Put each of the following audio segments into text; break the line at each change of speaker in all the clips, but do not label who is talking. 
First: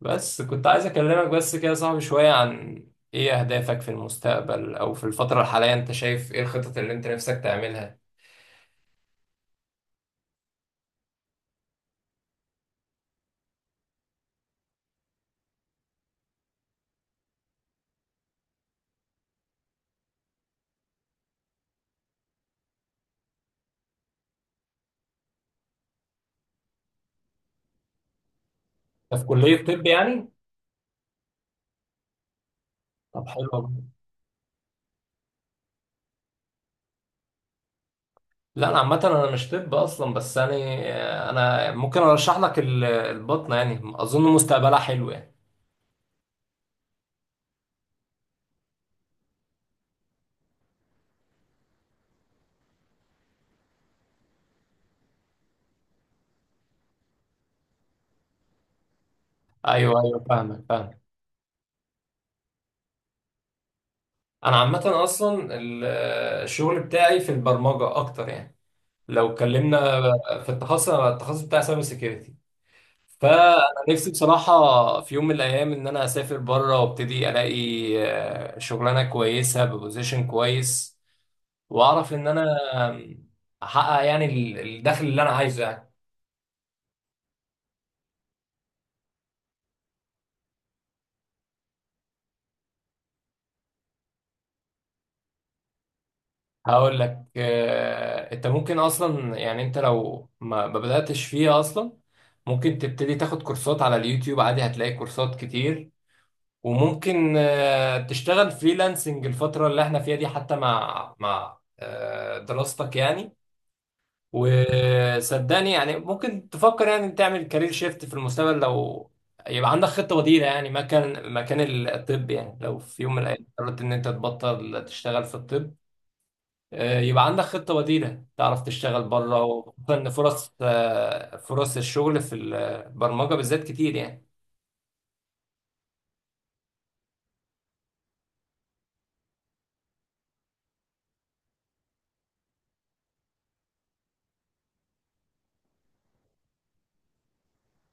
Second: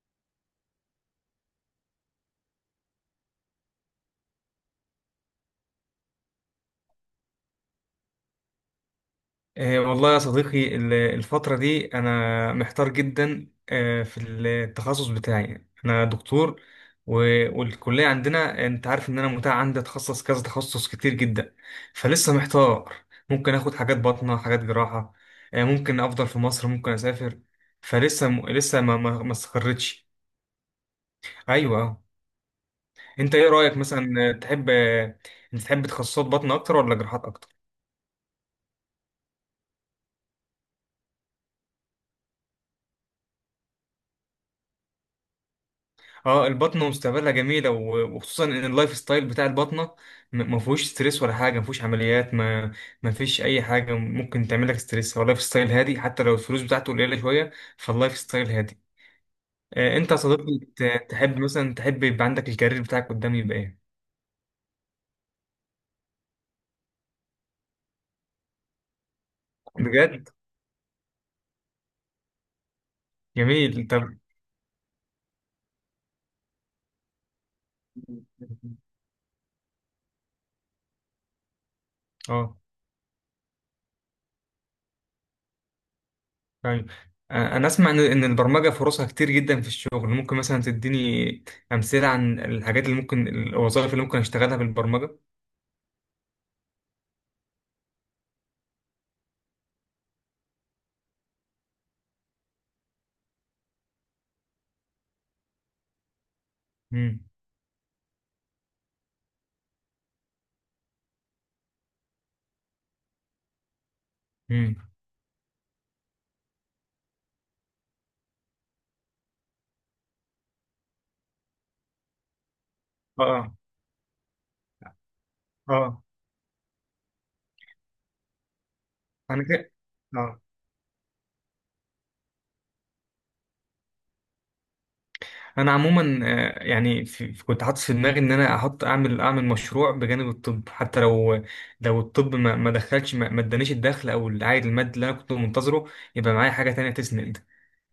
بس كنت عايز اكلمك بس كده يا صاحبي شوية عن ايه اهدافك في المستقبل او في الفترة الحالية، انت شايف ايه الخطط اللي انت نفسك تعملها؟
والله يا صديقي الفترة دي أنا محتار جدا، في التخصص بتاعي أنا دكتور، والكلية عندنا أنت عارف إن أنا متاح عندي أتخصص كذا تخصص كتير جدا. فلسه محتار. ممكن آخد حاجات باطنة حاجات جراحة. ممكن أفضل في مصر، ممكن أسافر. فلسه لسه ما
انت
ما
في
ما
كلية طب
استقرتش.
يعني؟
أيوه.
طب
أنت
حلو
إيه
أوي.
رأيك مثلا، آه، تحب آه، أنت تحب تخصصات باطنة أكتر ولا جراحات أكتر؟
لا انا عامة انا مش طب اصلا بس يعني انا ممكن ارشح لك البطنة، يعني اظن مستقبلها حلو يعني.
اه. البطنة مستقبلها جميلة، وخصوصا ان اللايف ستايل بتاع البطنة ما فيهوش ستريس ولا حاجة، ما فيهوش عمليات، ما فيش اي حاجة ممكن تعمل لك ستريس. هو اللايف ستايل هادي حتى لو الفلوس بتاعته قليلة شوية. فاللايف ستايل هادي.
ايوه
انت يا
ايوه
صديقي،
فاهمك فاهمك.
تحب يبقى عندك الكارير بتاعك قدام يبقى ايه؟
انا عامة اصلا الشغل بتاعي في البرمجة اكتر يعني. لو اتكلمنا
بجد.
في التخصص، أنا التخصص بتاعي سايبر سيكيورتي، فانا
جميل طب.
نفسي بصراحه في يوم من الايام ان انا اسافر بره وابتدي الاقي شغلانه كويسه ببوزيشن كويس، واعرف ان انا
اه.
آم، احقق يعني الدخل اللي انا عايزه يعني.
طيب. انا اسمع إن البرمجة فرصها كتير جدا في الشغل. ممكن مثلا تديني امثلة عن الحاجات اللي ممكن الوظائف اللي ممكن اشتغلها بالبرمجة؟
هقول لك انت ممكن اصلا، يعني انت لو ما بداتش فيها اصلا، ممكن تبتدي تاخد كورسات على اليوتيوب عادي، هتلاقي كورسات كتير. وممكن تشتغل فريلانسنج الفتره اللي احنا فيها دي حتى مع دراستك يعني.
مم.
وصدقني يعني ممكن تفكر يعني تعمل كارير شيفت في المستقبل، لو يبقى عندك خطة بديلة يعني مكان الطب يعني، لو في يوم من الأيام
اه.
قررت إن أنت تبطل تشتغل في
اه.
الطب،
اه.
يبقى عندك خطة بديلة تعرف تشتغل بره،
انا كده.
وخصوصا إن
اه.
فرص الشغل في البرمجة بالذات كتير يعني.
انا عموما، يعني كنت حاطط في دماغي ان انا احط اعمل اعمل مشروع بجانب الطب، حتى لو الطب ما دخلش، ما ادانيش الدخل او العائد المادي اللي انا كنت منتظره، يبقى معايا حاجه تانية تسند.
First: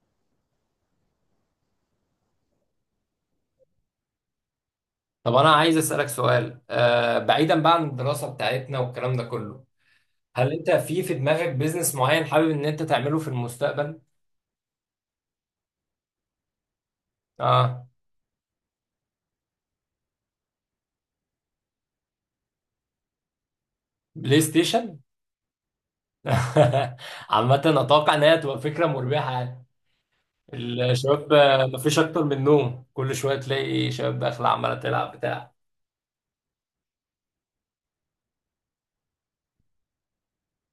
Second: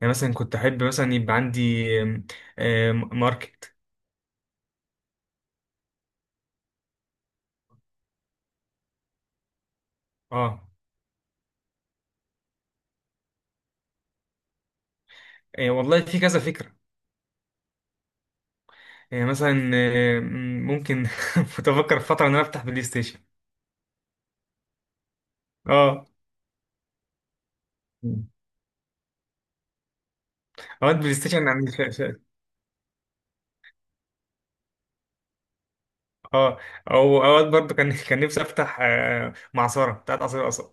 يعني مثلا كنت احب مثلا يبقى عندي آم، آم، ماركت.
طب أنا عايز أسألك سؤال، بعيدا بقى عن الدراسة بتاعتنا والكلام ده كله، هل
اه.
أنت في دماغك بيزنس معين حابب إن أنت تعمله في المستقبل؟
والله في كذا فكره.
آه.
مثلا، ممكن كنت افكر في فتره ان انا افتح بلاي ستيشن.
بلاي ستيشن؟
اه.
عامة أتوقع إن هي تبقى فكرة مربحة يعني.
اوقات بلاي
الشباب
ستيشن يعني.
مفيش أكتر من نوم، كل شوية تلاقي شباب داخلة عمالة تلعب بتاع.
اه. او اوقات برضو كان كان نفسي افتح معصره بتاعت عصير قصب.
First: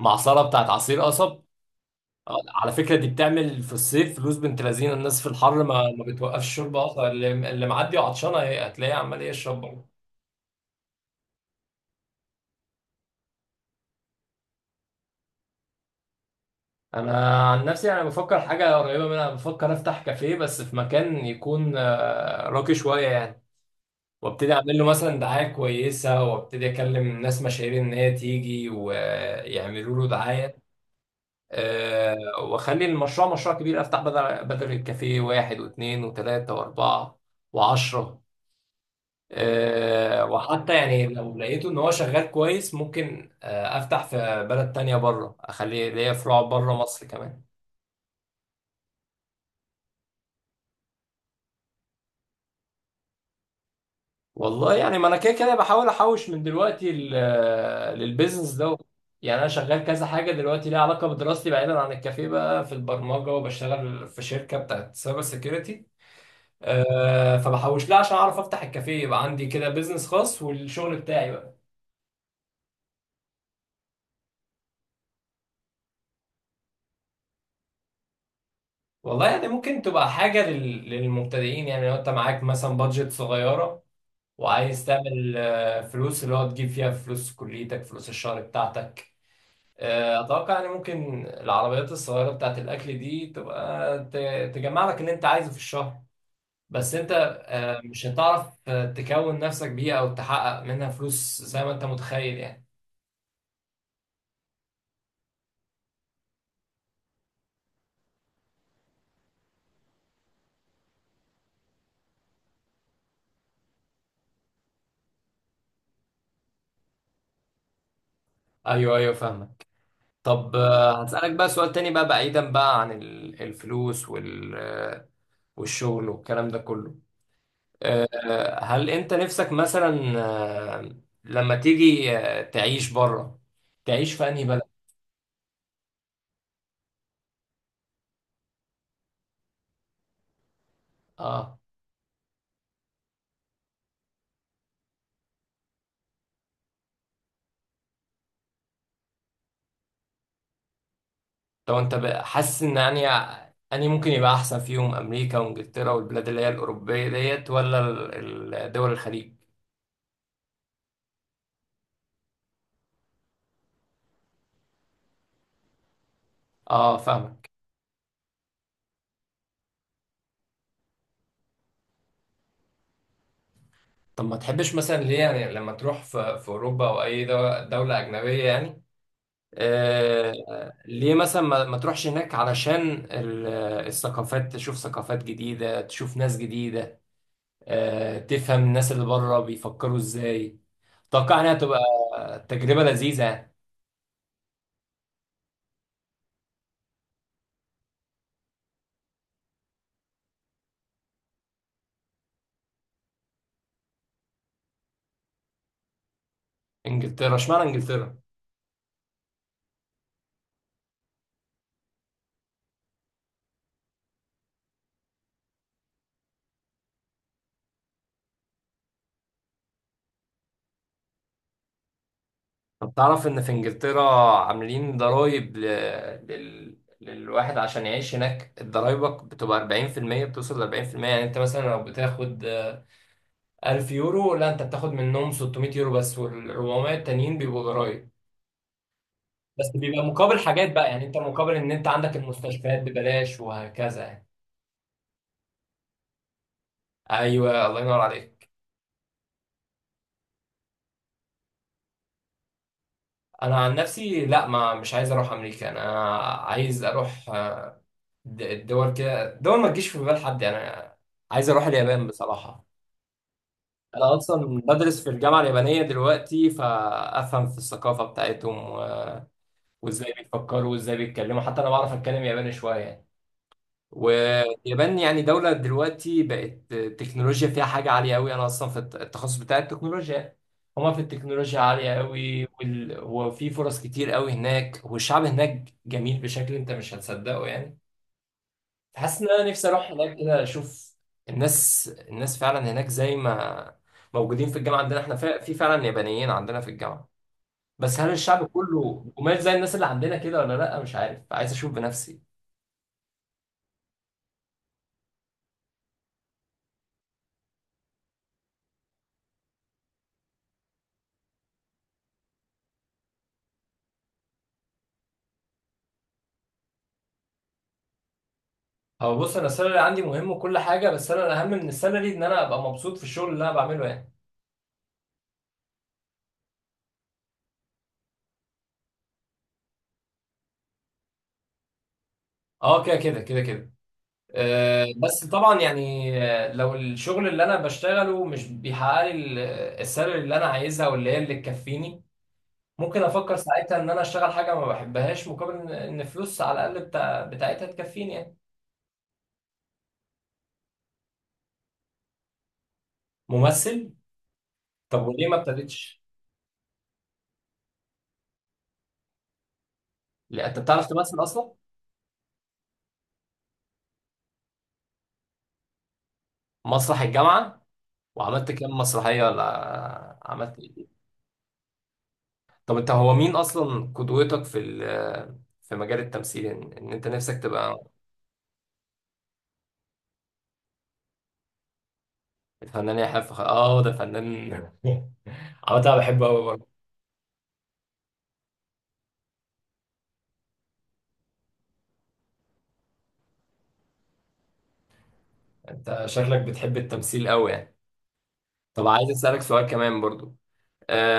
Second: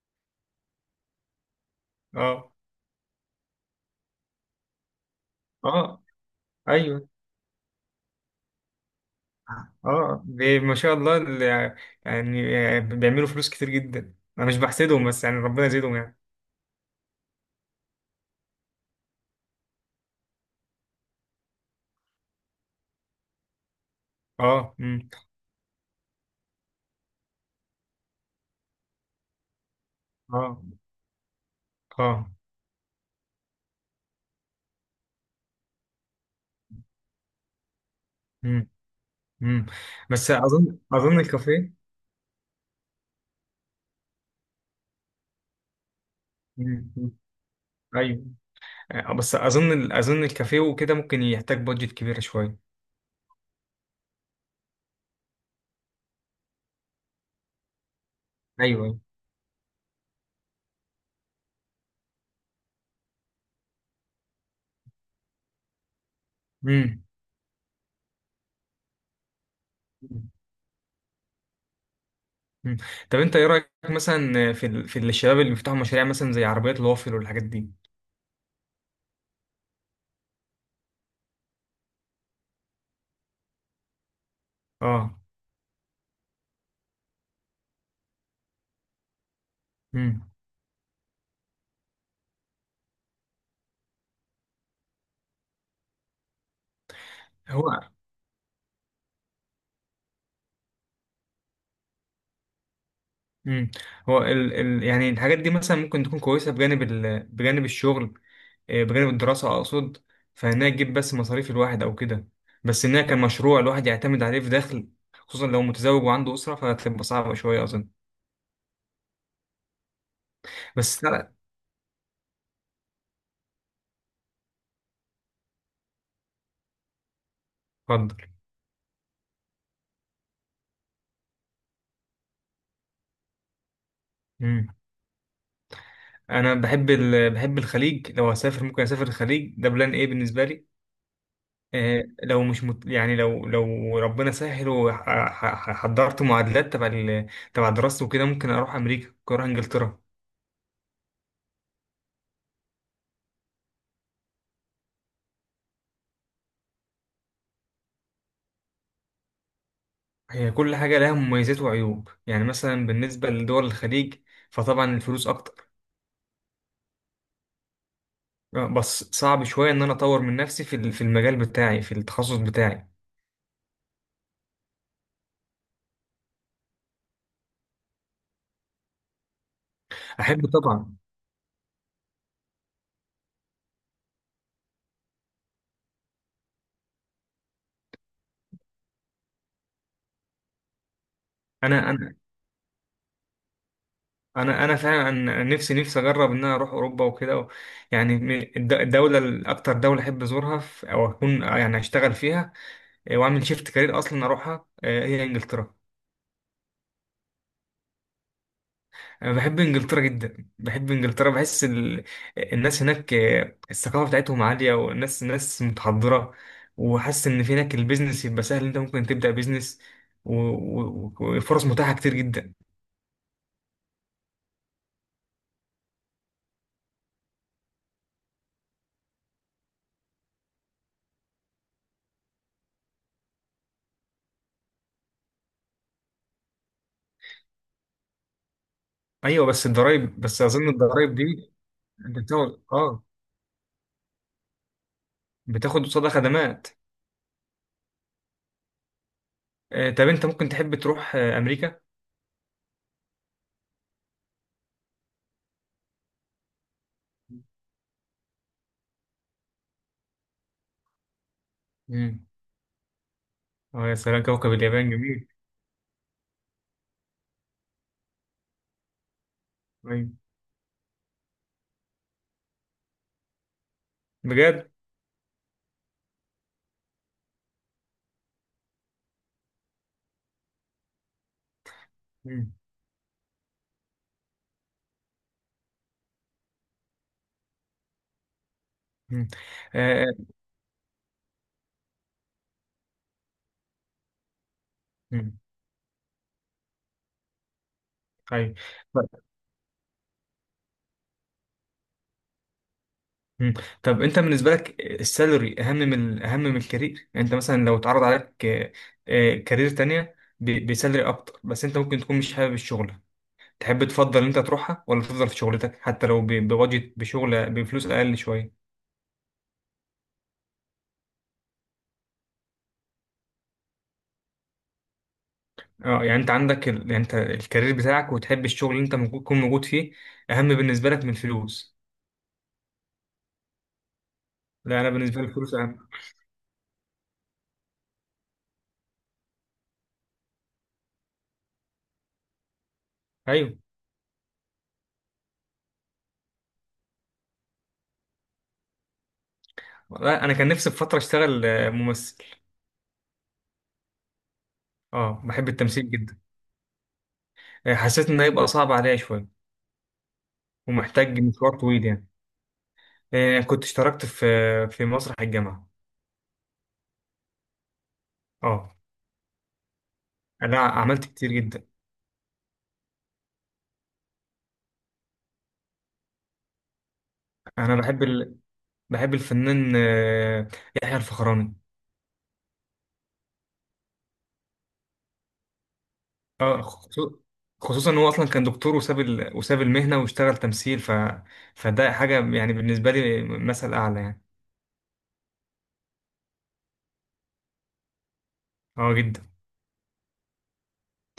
معصرة بتاعت عصير قصب.
اه.
على فكرة دي بتعمل في الصيف فلوس بنت لذينة، الناس في الحر ما,
اه.
ما بتوقفش شرب
ايوه.
أصلا، اللي معدي وعطشانة هي هتلاقيه عمال يشرب برضه.
اه. ما شاء الله يعني، بيعملوا فلوس كتير جدا. انا مش بحسدهم، بس يعني ربنا يزيدهم يعني.
أنا عن نفسي أنا بفكر حاجة قريبة منها، بفكر أفتح كافيه بس في مكان يكون راقي شوية يعني، وابتدي
اه.
اعمل له
امم.
مثلا دعايه كويسه، وابتدي اكلم ناس مشاهير ان هي تيجي ويعملوا له دعايه.
اه.
أه،
اه.
واخلي المشروع مشروع كبير، افتح بدل الكافيه واحد واثنين وثلاثه واربعه وعشره.
امم. امم.
أه،
بس
وحتى
اظن
يعني
اظن
لو لقيته
الكافيه.
ان هو شغال كويس ممكن افتح في بلد تانية بره، اخليه ليا فروع بره
مم،
مصر
مم.
كمان.
ايوه. بس اظن الكافيه وكده ممكن يحتاج بادجت كبيره شويه.
والله يعني، ما انا كده كده بحاول احوش من دلوقتي للبيزنس ده.
ايوه.
يعني انا شغال كذا حاجه دلوقتي ليها علاقه بدراستي بعيدا عن الكافيه بقى، في البرمجه وبشتغل في شركه بتاعت سايبر سيكيورتي.
امم.
أه، فبحوش لها عشان اعرف افتح الكافيه، يبقى عندي كده بيزنس خاص والشغل بتاعي بقى.
مم. طب انت ايه رايك مثلا في الشباب اللي بيفتحوا مشاريع مثلا زي عربيات الوافل والحاجات دي؟
والله يعني ممكن تبقى حاجه للمبتدئين يعني، لو انت معاك مثلا بادجت صغيره وعايز
اه.
تعمل فلوس، اللي هو تجيب فيها فلوس كليتك فلوس الشهر بتاعتك.
امم.
اتوقع يعني ممكن العربيات الصغيره بتاعت الاكل دي تبقى تجمع لك اللي انت عايزه في الشهر، بس انت
هو.
مش هتعرف تكون نفسك بيها او تحقق منها فلوس زي ما انت متخيل يعني.
امم. هو يعني الحاجات دي مثلا ممكن تكون كويسه بجانب بجانب الشغل، بجانب الدراسه اقصد. فانها تجيب بس مصاريف الواحد او كده، بس انها كمشروع الواحد يعتمد عليه في دخل، خصوصا لو متزوج وعنده اسره فهتبقى صعبه شويه اظن.
ايوه ايوه فاهمك. طب
بس
هسألك
لا.
بقى سؤال تاني بقى، بعيدا بقى عن الفلوس وال آه، والشغل والكلام ده كله،
اتفضل.
هل انت نفسك مثلا آه، لما تيجي تعيش بره، تعيش في انهي بلد؟
امم. انا بحب بحب الخليج. لو هسافر ممكن اسافر الخليج، ده بلان ايه بالنسبه لي.
اه.
لو مش مت... يعني، لو ربنا سهل وحضرت معادلات تبع تبع دراستي وكده ممكن اروح امريكا، ممكن اروح انجلترا.
طب انت حاسس ان يعني اني ممكن يبقى احسن فيهم امريكا وانجلترا والبلاد اللي هي الاوروبيه ديت، ولا دول الخليج؟
هي كل حاجه لها مميزات وعيوب، يعني مثلا بالنسبه لدول الخليج فطبعا الفلوس اكتر.
اه فاهمك.
بس صعب شويه ان انا اطور من نفسي في المجال بتاعي في التخصص بتاعي.
طب ما تحبش مثلا ليه يعني، لما تروح في في اوروبا او اي دوله اجنبيه يعني؟ آه،
احب طبعا.
ليه مثلا ما تروحش هناك، علشان الثقافات، تشوف ثقافات جديده تشوف ناس جديده، آه تفهم الناس اللي بره بيفكروا ازاي؟ اتوقع انها تبقى
انا انا
تجربه لذيذه يعني.
انا فعلا نفسي اجرب ان انا اروح اوروبا وكده يعني الدوله الاكتر دوله احب ازورها او اكون يعني اشتغل فيها، واعمل شيفت كارير اصلا اروحها، هي انجلترا.
انجلترا؟ اشمعنى انجلترا؟
انا بحب انجلترا جدا، بحب انجلترا، بحس الناس هناك، الثقافه بتاعتهم عاليه والناس ناس متحضره. وحاسس ان في هناك البيزنس يبقى سهل، انت ممكن تبدا بيزنس، وفرص متاحه كتير جدا.
طب تعرف ان في انجلترا عاملين ضرايب ل... للواحد عشان يعيش هناك؟ ضرايبك بتبقى 40%، بتوصل ل 40%، يعني انت مثلا لو بتاخد 1000 يورو، لا انت بتاخد منهم 600 يورو بس، وال 400 التانيين بيبقوا ضرايب.
ايوه.
بس بيبقى مقابل
بس اظن
حاجات بقى، يعني
الضرايب
انت
دي،
مقابل ان انت
انت
عندك
بتاخد
المستشفيات
اه
ببلاش وهكذا يعني.
بتاخد قصادها خدمات.
ايوه، الله ينور عليك.
طب انت ممكن تحب تروح امريكا؟
انا عن نفسي لا، ما مش عايز اروح امريكا، انا عايز اروح الدول كده، دول ما تجيش في بال حد، يعني انا عايز اروح اليابان
امم.
بصراحة.
اه يا
انا
سلام، كوكب
اصلا
اليابان
بدرس في
جميل.
الجامعه اليابانيه دلوقتي، فافهم في الثقافه بتاعتهم
أيوة.
وازاي بيفكروا وازاي بيتكلموا، حتى انا بعرف اتكلم ياباني شويه يعني.
بجد.
واليابان يعني دوله دلوقتي بقت التكنولوجيا فيها حاجه عاليه قوي، انا اصلا في التخصص بتاع التكنولوجيا. هما في التكنولوجيا عاليه قوي،
مم.
وفي فرص كتير قوي هناك، والشعب هناك جميل بشكل انت مش هتصدقه يعني. حاسس ان
مم.
انا نفسي اروح
آه،
هناك كده اشوف. الناس فعلا هناك زي ما موجودين في الجامعه عندنا، احنا
مم.
في فعلا يابانيين عندنا في الجامعه، بس هل الشعب
ايوه. طب.
كله قماش زي الناس اللي عندنا كده ولا لا؟ مش عارف، عايز اشوف بنفسي.
مم. طب انت بالنسبه لك السالري اهم من الكارير. يعني انت مثلا لو اتعرض عليك كارير تانية بسالري اكتر بس انت ممكن تكون مش حابب الشغل، تحب تفضل ان انت تروحها ولا تفضل في شغلتك حتى لو ب- بوجه بشغل بفلوس اقل شويه؟
هو بص، انا السالري عندي مهم وكل حاجه، بس انا الاهم من السالري ان انا ابقى مبسوط في الشغل اللي انا بعمله يعني.
اه، يعني انت عندك يعني انت الكارير بتاعك وتحب الشغل اللي انت ممكن تكون موجود فيه اهم بالنسبه لك من الفلوس.
اه كده كده كده كده.
لا،
أه
انا بالنسبه
بس
لي الفلوس
طبعا
اهم.
يعني، لو الشغل اللي انا بشتغله مش بيحقق لي السالري اللي انا عايزها واللي هي اللي تكفيني، ممكن افكر
ايوه.
ساعتها ان انا اشتغل حاجه ما بحبهاش، مقابل ان إن فلوس على الاقل بتاعتها تكفيني يعني.
والله انا كان نفسي في فتره اشتغل ممثل.
ممثل؟ طب
اه،
وليه ما
بحب التمثيل
ابتديتش؟
جدا. حسيت إنه هيبقى صعب عليا شوية
لا انت بتعرف
ومحتاج
تمثل اصلا؟
مشوار طويل يعني. كنت اشتركت في مسرح الجامعة.
مسرح الجامعه، وعملت كام
اه.
مسرحيه ولا عملت
لا،
إيه؟
عملت كتير جدا.
طب انت هو مين اصلا قدوتك في في مجال التمثيل ان إن انت نفسك
أنا
تبقى؟
بحب بحب الفنان، يحيى الفخراني.
الفنان يحيى الفخري، اه ده فنان. عامة انا بحبه قوي
اه،
برضه.
خصوصا إن هو أصلا كان دكتور، وساب وساب المهنة واشتغل تمثيل، فده حاجة يعني بالنسبة لي مثل أعلى يعني.
انت شكلك بتحب التمثيل قوي يعني. طب
اه
عايز
جدا.
اسالك سؤال كمان برضه،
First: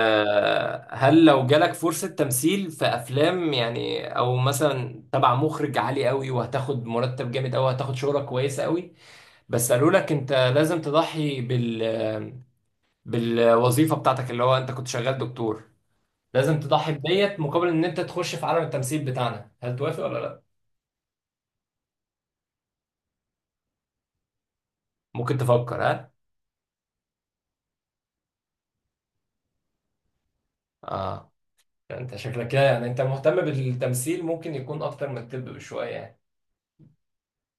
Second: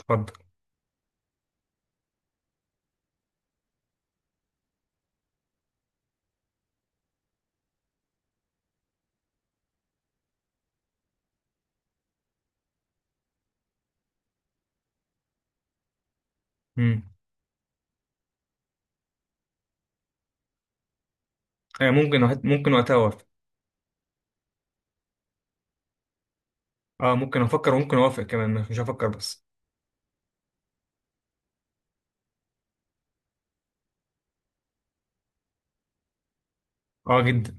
اتفضل.
هل لو جالك فرصة تمثيل في أفلام يعني، أو مثلا تبع مخرج عالي قوي، وهتاخد مرتب جامد أوي، هتاخد شهرة كويسة قوي، بس قالوا لك أنت لازم تضحي بال بالوظيفة بتاعتك، اللي هو أنت كنت شغال دكتور، لازم تضحي
مم.
بديت مقابل إن أنت تخش في عالم التمثيل بتاعنا، هل توافق ولا لأ؟
ممكن وقتها أوافق.
ممكن تفكر ها؟
اه، ممكن أفكر وممكن أوافق كمان، مش هفكر بس.
آه. أنت شكلك كده يعني أنت مهتم بالتمثيل ممكن يكون أكتر من الطب بشوية يعني.
اه جدا.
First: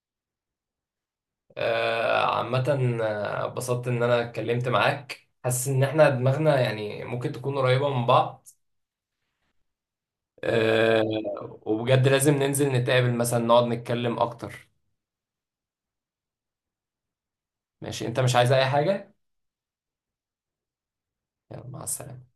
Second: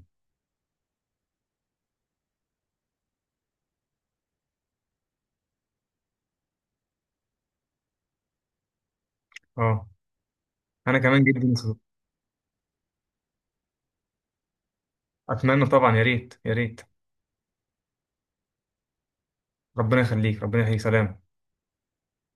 عامة اتبسطت إن أنا اتكلمت معاك، حاسس إن إحنا دماغنا يعني ممكن تكون قريبة من بعض.
اه أنا
آه،
كمان جدا.
وبجد لازم ننزل نتقابل مثلا، نقعد نتكلم أكتر.
اتمنى طبعا، يا ريت يا ريت.
ماشي، أنت مش عايز أي حاجة؟
ربنا يخليك، ربنا يخليك، سلام.
يلا مع السلامة.